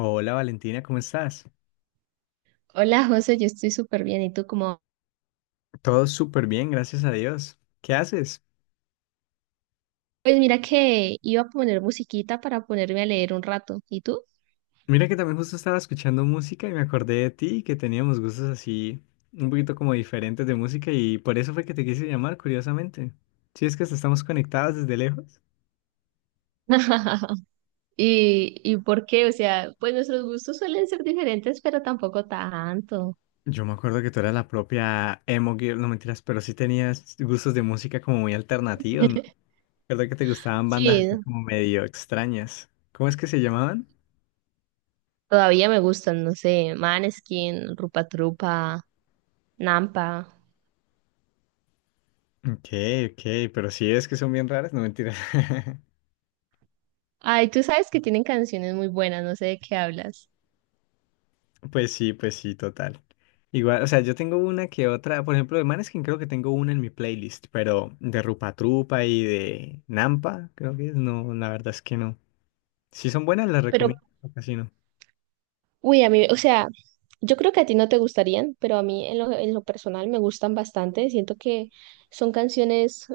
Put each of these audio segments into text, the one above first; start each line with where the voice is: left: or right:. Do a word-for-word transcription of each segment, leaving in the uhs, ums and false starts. left: Hola Valentina, ¿cómo estás?
right: Hola José, yo estoy súper bien. ¿Y tú cómo?
left: Todo súper bien, gracias a Dios. ¿Qué haces?
right: Pues mira que iba a poner musiquita para ponerme a leer un rato. ¿Y tú?
left: Mira que también justo estaba escuchando música y me acordé de ti y que teníamos gustos así un poquito como diferentes de música y por eso fue que te quise llamar, curiosamente. Si es que hasta estamos conectados desde lejos.
right: ¿Y, y por qué? O sea, pues nuestros gustos suelen ser diferentes, pero tampoco tanto.
left: Yo me acuerdo que tú eras la propia emo girl, no mentiras, pero sí tenías gustos de música como muy alternativos, ¿no? Recuerdo que te gustaban bandas
right: Sí,
left: así como medio extrañas. ¿Cómo es que se llamaban?
right: todavía me gustan, no sé, Maneskin, Rupa Trupa, Nampa.
left: Ok, ok, pero sí es que son bien raras, no mentiras.
right: Ay, tú sabes que tienen canciones muy buenas, no sé de qué hablas.
left: Pues sí, pues sí, total. Igual, o sea, yo tengo una que otra, por ejemplo, de Maneskin creo que tengo una en mi playlist, pero de Rupa Trupa y de Nampa, creo que es, no, la verdad es que no. Si son buenas, las
right: Pero,
left: recomiendo, o casi no.
right: uy, a mí, o sea, yo creo que a ti no te gustarían, pero a mí en lo, en lo personal me gustan bastante. Siento que son canciones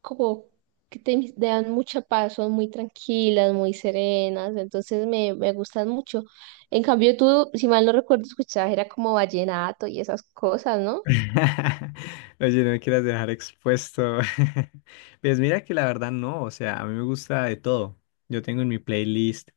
right: como que te te dan mucha paz, son muy tranquilas, muy serenas, entonces me, me gustan mucho. En cambio, tú, si mal no recuerdo, escuchabas, era como vallenato y esas cosas, ¿no?
left: Oye, no me quieras dejar expuesto. Pues mira que la verdad no, o sea, a mí me gusta de todo. Yo tengo en mi playlist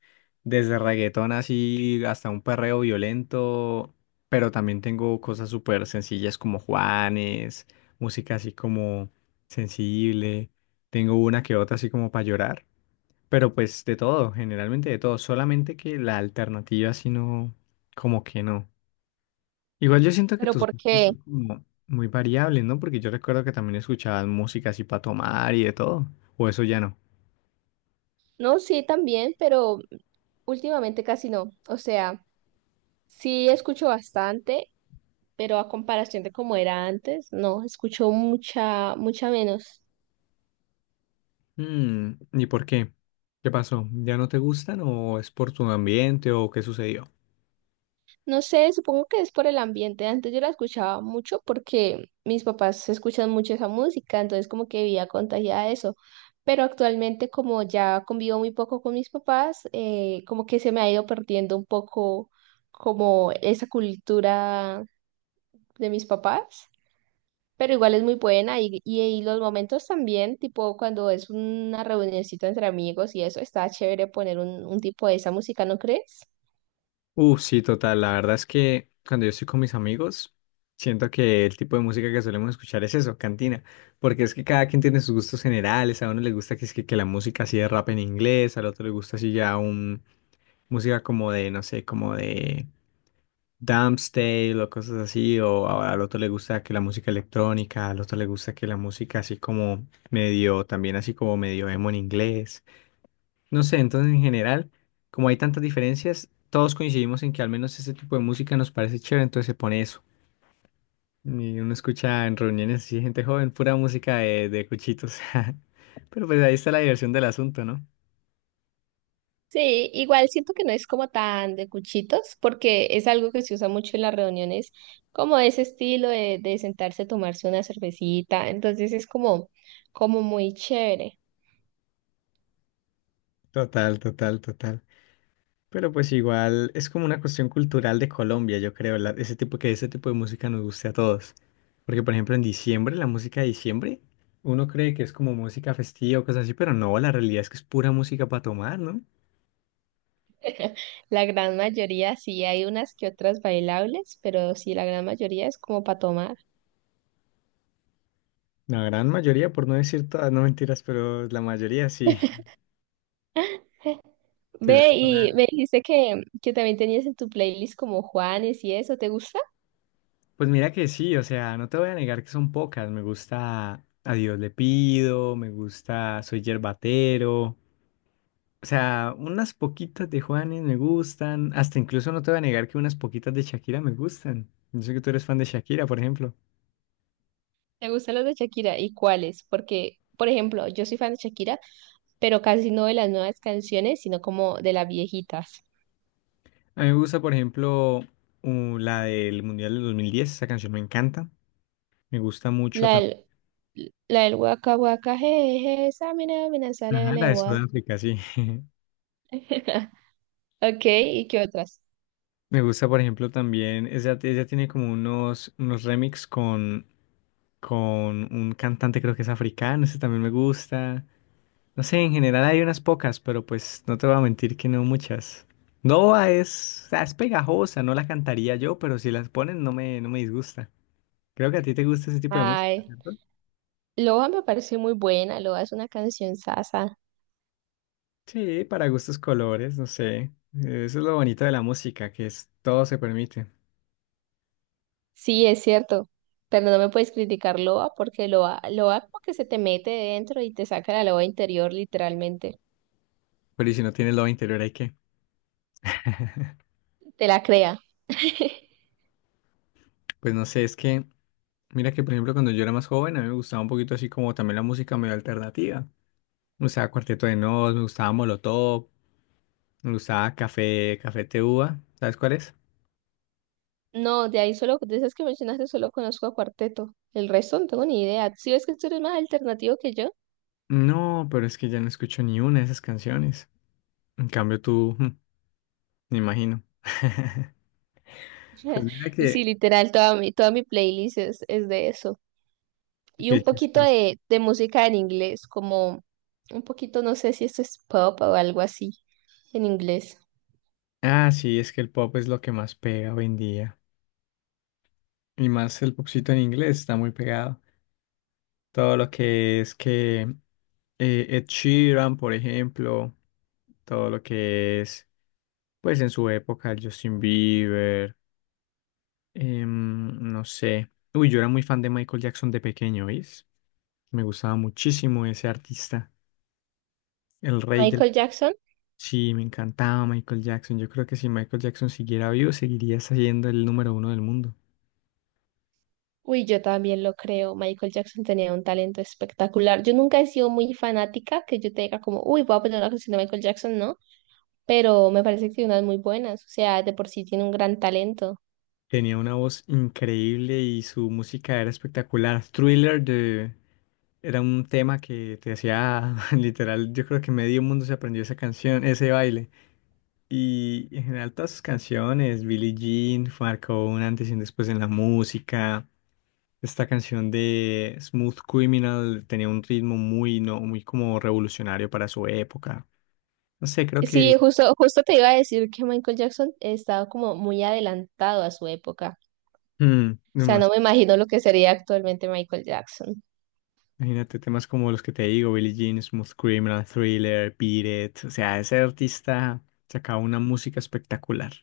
left: desde reggaetón así hasta un perreo violento, pero también tengo cosas súper sencillas como Juanes, música así como sensible. Tengo una que otra así como para llorar, pero pues de todo, generalmente de todo. Solamente que la alternativa así no, como que no. Igual yo siento que
right: Pero
left: tus
right: ¿por
left: gustos
right: qué?
left: son como muy variables, ¿no? Porque yo recuerdo que también escuchabas música así para tomar y de todo. O eso ya no.
right: No, sí, también, pero últimamente casi no. O sea, sí escucho bastante, pero a comparación de como era antes, no, escucho mucha, mucha menos.
left: Mm, ¿y por qué? ¿Qué pasó? ¿Ya no te gustan o es por tu ambiente o qué sucedió?
right: No sé, supongo que es por el ambiente. Antes yo la escuchaba mucho porque mis papás escuchan mucho esa música, entonces como que vivía contagiada de eso. Pero actualmente como ya convivo muy poco con mis papás, eh, como que se me ha ido perdiendo un poco como esa cultura de mis papás. Pero igual es muy buena y, y, y los momentos también, tipo cuando es una reunioncita entre amigos y eso, está chévere poner un, un tipo de esa música, ¿no crees?
left: Uh, sí, total. La verdad es que cuando yo estoy con mis amigos, siento que el tipo de música que solemos escuchar es eso, cantina. Porque es que cada quien tiene sus gustos generales. A uno le gusta que, es que, que la música así de rap en inglés, al otro le gusta así ya un música como de, no sé, como de Dance o cosas así, o a- al otro le gusta que la música electrónica, al otro le gusta que la música así como medio, también así como medio emo en inglés. No sé, entonces en general, como hay tantas diferencias, todos coincidimos en que al menos este tipo de música nos parece chévere, entonces se pone eso. Y uno escucha en reuniones así, gente joven, pura música de, de cuchitos. Pero pues ahí está la diversión del asunto, ¿no?
right: Sí, igual siento que no es como tan de cuchitos, porque es algo que se usa mucho en las reuniones, como ese estilo de, de sentarse a tomarse una cervecita, entonces es como, como muy chévere.
left: Total, total, total. Pero pues igual es como una cuestión cultural de Colombia, yo creo, la- ese tipo que ese tipo de música nos guste a todos. Porque por ejemplo en diciembre, la música de diciembre, uno cree que es como música festiva o cosas así, pero no, la realidad es que es pura música para tomar, ¿no?
right: La gran mayoría sí hay unas que otras bailables, pero sí, la gran mayoría es como para tomar.
left: La gran mayoría, por no decir todas, no mentiras, pero la mayoría sí.
right: Ve
left: Tendremos
right: y me
left: una-
right: dijiste que, que también tenías en tu playlist como Juanes y eso, ¿te gusta?
left: Pues mira que sí, o sea, no te voy a negar que son pocas. Me gusta A Dios le pido, me gusta Soy Yerbatero. O sea, unas poquitas de Juanes me gustan. Hasta incluso no te voy a negar que unas poquitas de Shakira me gustan. Yo sé que tú eres fan de Shakira, por ejemplo.
right: ¿Te gustan los de Shakira? ¿Y cuáles? Porque, por ejemplo, yo soy fan de Shakira, pero casi no de las nuevas canciones, sino como de las viejitas.
left: A mí me gusta, por ejemplo, uh, la del Mundial del dos mil diez. Esa canción me encanta. Me gusta mucho
right: La
left: también.
right: del, la del waka waka, jeje, esa mina, mina, sale de
left: Ajá, la de
right: legua.
left: Sudáfrica, sí.
right: Ok, ¿y qué otras?
left: Me gusta, por ejemplo, también. Ella, ella tiene como unos, unos remix con, con un cantante, creo que es africano. Ese también me gusta. No sé, en general hay unas pocas, pero pues no te voy a mentir que no muchas. Nova es, o sea, es pegajosa, no la cantaría yo, pero si las ponen no me, no me disgusta. Creo que a ti te gusta ese tipo de música,
right: Ay,
left: ¿cierto?
right: loa me parece muy buena, loa es una canción sasa.
left: Sí, para gustos colores, no sé. Eso es lo bonito de la música, que es todo se permite.
right: Sí, es cierto, pero no me puedes criticar loa porque loa loa como que se te mete dentro y te saca la loa interior literalmente,
left: Pero y si no tienes lo interior, hay que.
right: te la crea.
left: Pues no sé, es que, mira que por ejemplo cuando yo era más joven, a mí me gustaba un poquito así como también la música medio alternativa. Me gustaba Cuarteto de Nos, me gustaba Molotov, me gustaba Café, Café Tacuba. ¿Sabes cuál es?
right: No, de ahí solo, de esas que mencionaste, solo conozco a Cuarteto, el resto no tengo ni idea. Si ves que tú eres más alternativo que yo.
left: No, pero es que ya no escucho ni una de esas canciones. En cambio tú, mm, me imagino. Pues mira
right: Sí,
left: que,
right: literal, toda mi, toda mi playlist es, es de eso. Y un
left: qué
right: poquito
left: chistoso.
right: de, de música en inglés, como un poquito, no sé si esto es pop o algo así en inglés.
left: Ah, sí, es que el pop es lo que más pega hoy en día. Y más el popcito en inglés está muy pegado. Todo lo que es que eh, Ed Sheeran, por ejemplo, todo lo que es, pues en su época, Justin Bieber, em, no sé. Uy, yo era muy fan de Michael Jackson de pequeño, ¿veis? Me gustaba muchísimo ese artista. El rey del...
right: Michael Jackson,
left: Sí, me encantaba Michael Jackson. Yo creo que si Michael Jackson siguiera vivo, seguiría siendo el número uno del mundo.
right: uy, yo también lo creo. Michael Jackson tenía un talento espectacular. Yo nunca he sido muy fanática, que yo te diga como, uy, voy a poner una canción de Michael Jackson, ¿no? Pero me parece que tiene unas muy buenas. O sea, de por sí tiene un gran talento.
left: Tenía una voz increíble y su música era espectacular. Thriller de... era un tema que te hacía literal, yo creo que medio mundo se aprendió esa canción, ese baile. Y en general todas sus canciones, Billie Jean, marcó un antes y un después en la música. Esta canción de Smooth Criminal tenía un ritmo muy, no, muy como revolucionario para su época. No sé, creo que...
right: Sí, justo, justo te iba a decir que Michael Jackson estaba como muy adelantado a su época.
left: mm,
right: O
left: no
right: sea,
left: más.
right: no me imagino lo que sería actualmente Michael Jackson.
left: Imagínate temas como los que te digo, Billie Jean, Smooth Criminal, Thriller, Beat It. O sea, ese artista sacaba una música espectacular.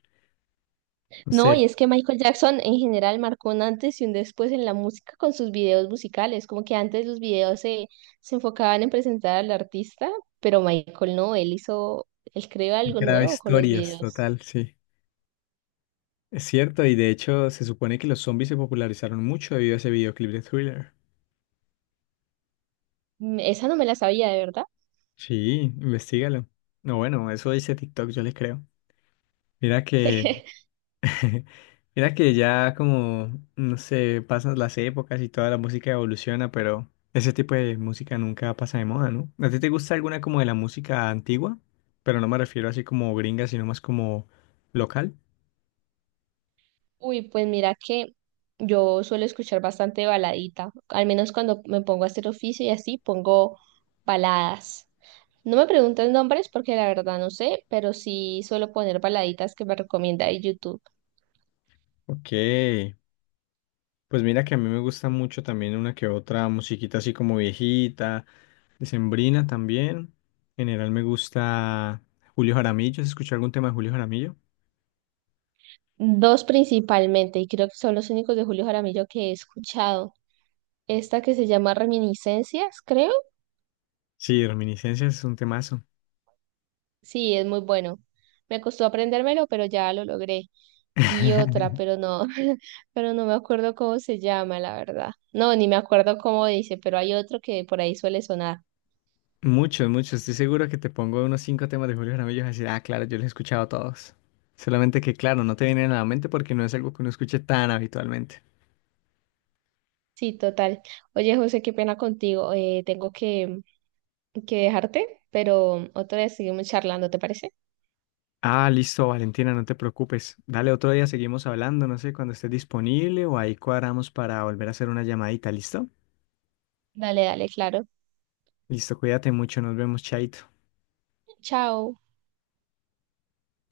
left: No
right: No,
left: sé,
right: y es que Michael Jackson en general marcó un antes y un después en la música con sus videos musicales. Como que antes los videos se, se enfocaban en presentar al artista, pero Michael no, él hizo, él creó
left: él
right: algo
left: creaba
right: nuevo con los
left: historias,
right: videos.
left: total, sí. Es cierto, y de hecho se supone que los zombies se popularizaron mucho debido a ese videoclip de Thriller.
right: Mm, esa no me la sabía, de verdad.
left: Sí, investigalo. No, bueno, eso dice TikTok, yo le creo. Mira que Mira que ya como, no sé, pasan las épocas y toda la música evoluciona, pero ese tipo de música nunca pasa de moda, ¿no? ¿A ti te gusta alguna como de la música antigua? Pero no me refiero así como gringa, sino más como local.
right: Uy, pues mira que yo suelo escuchar bastante baladita, al menos cuando me pongo a hacer oficio y así pongo baladas. No me pregunten nombres porque la verdad no sé, pero sí suelo poner baladitas que me recomienda de YouTube.
left: Ok, pues mira que a mí me gusta mucho también una que otra musiquita así como viejita, decembrina también. En general me gusta Julio Jaramillo, ¿has escuchado algún tema de Julio Jaramillo?
right: Dos principalmente, y creo que son los únicos de Julio Jaramillo que he escuchado. Esta que se llama Reminiscencias, creo.
left: Sí, Reminiscencias es un temazo.
right: Sí, es muy bueno. Me costó aprendérmelo, pero ya lo logré. Y otra, pero no, pero no me acuerdo cómo se llama, la verdad. No, ni me acuerdo cómo dice, pero hay otro que por ahí suele sonar.
left: Muchos, muchos. Estoy seguro que te pongo unos cinco temas de Julio Jaramillo y vas a decir, ah, claro, yo los he escuchado todos. Solamente que, claro, no te vienen a la mente porque no es algo que uno escuche tan habitualmente.
right: Sí, total. Oye, José, qué pena contigo. Eh, tengo que que dejarte, pero otra vez seguimos charlando, ¿te parece?
left: Ah, listo, Valentina, no te preocupes. Dale, otro día seguimos hablando, no sé, cuando estés disponible o ahí cuadramos para volver a hacer una llamadita, ¿listo?
right: Dale, dale, claro.
left: Listo, cuídate mucho, nos vemos, chaito.
right: Chao.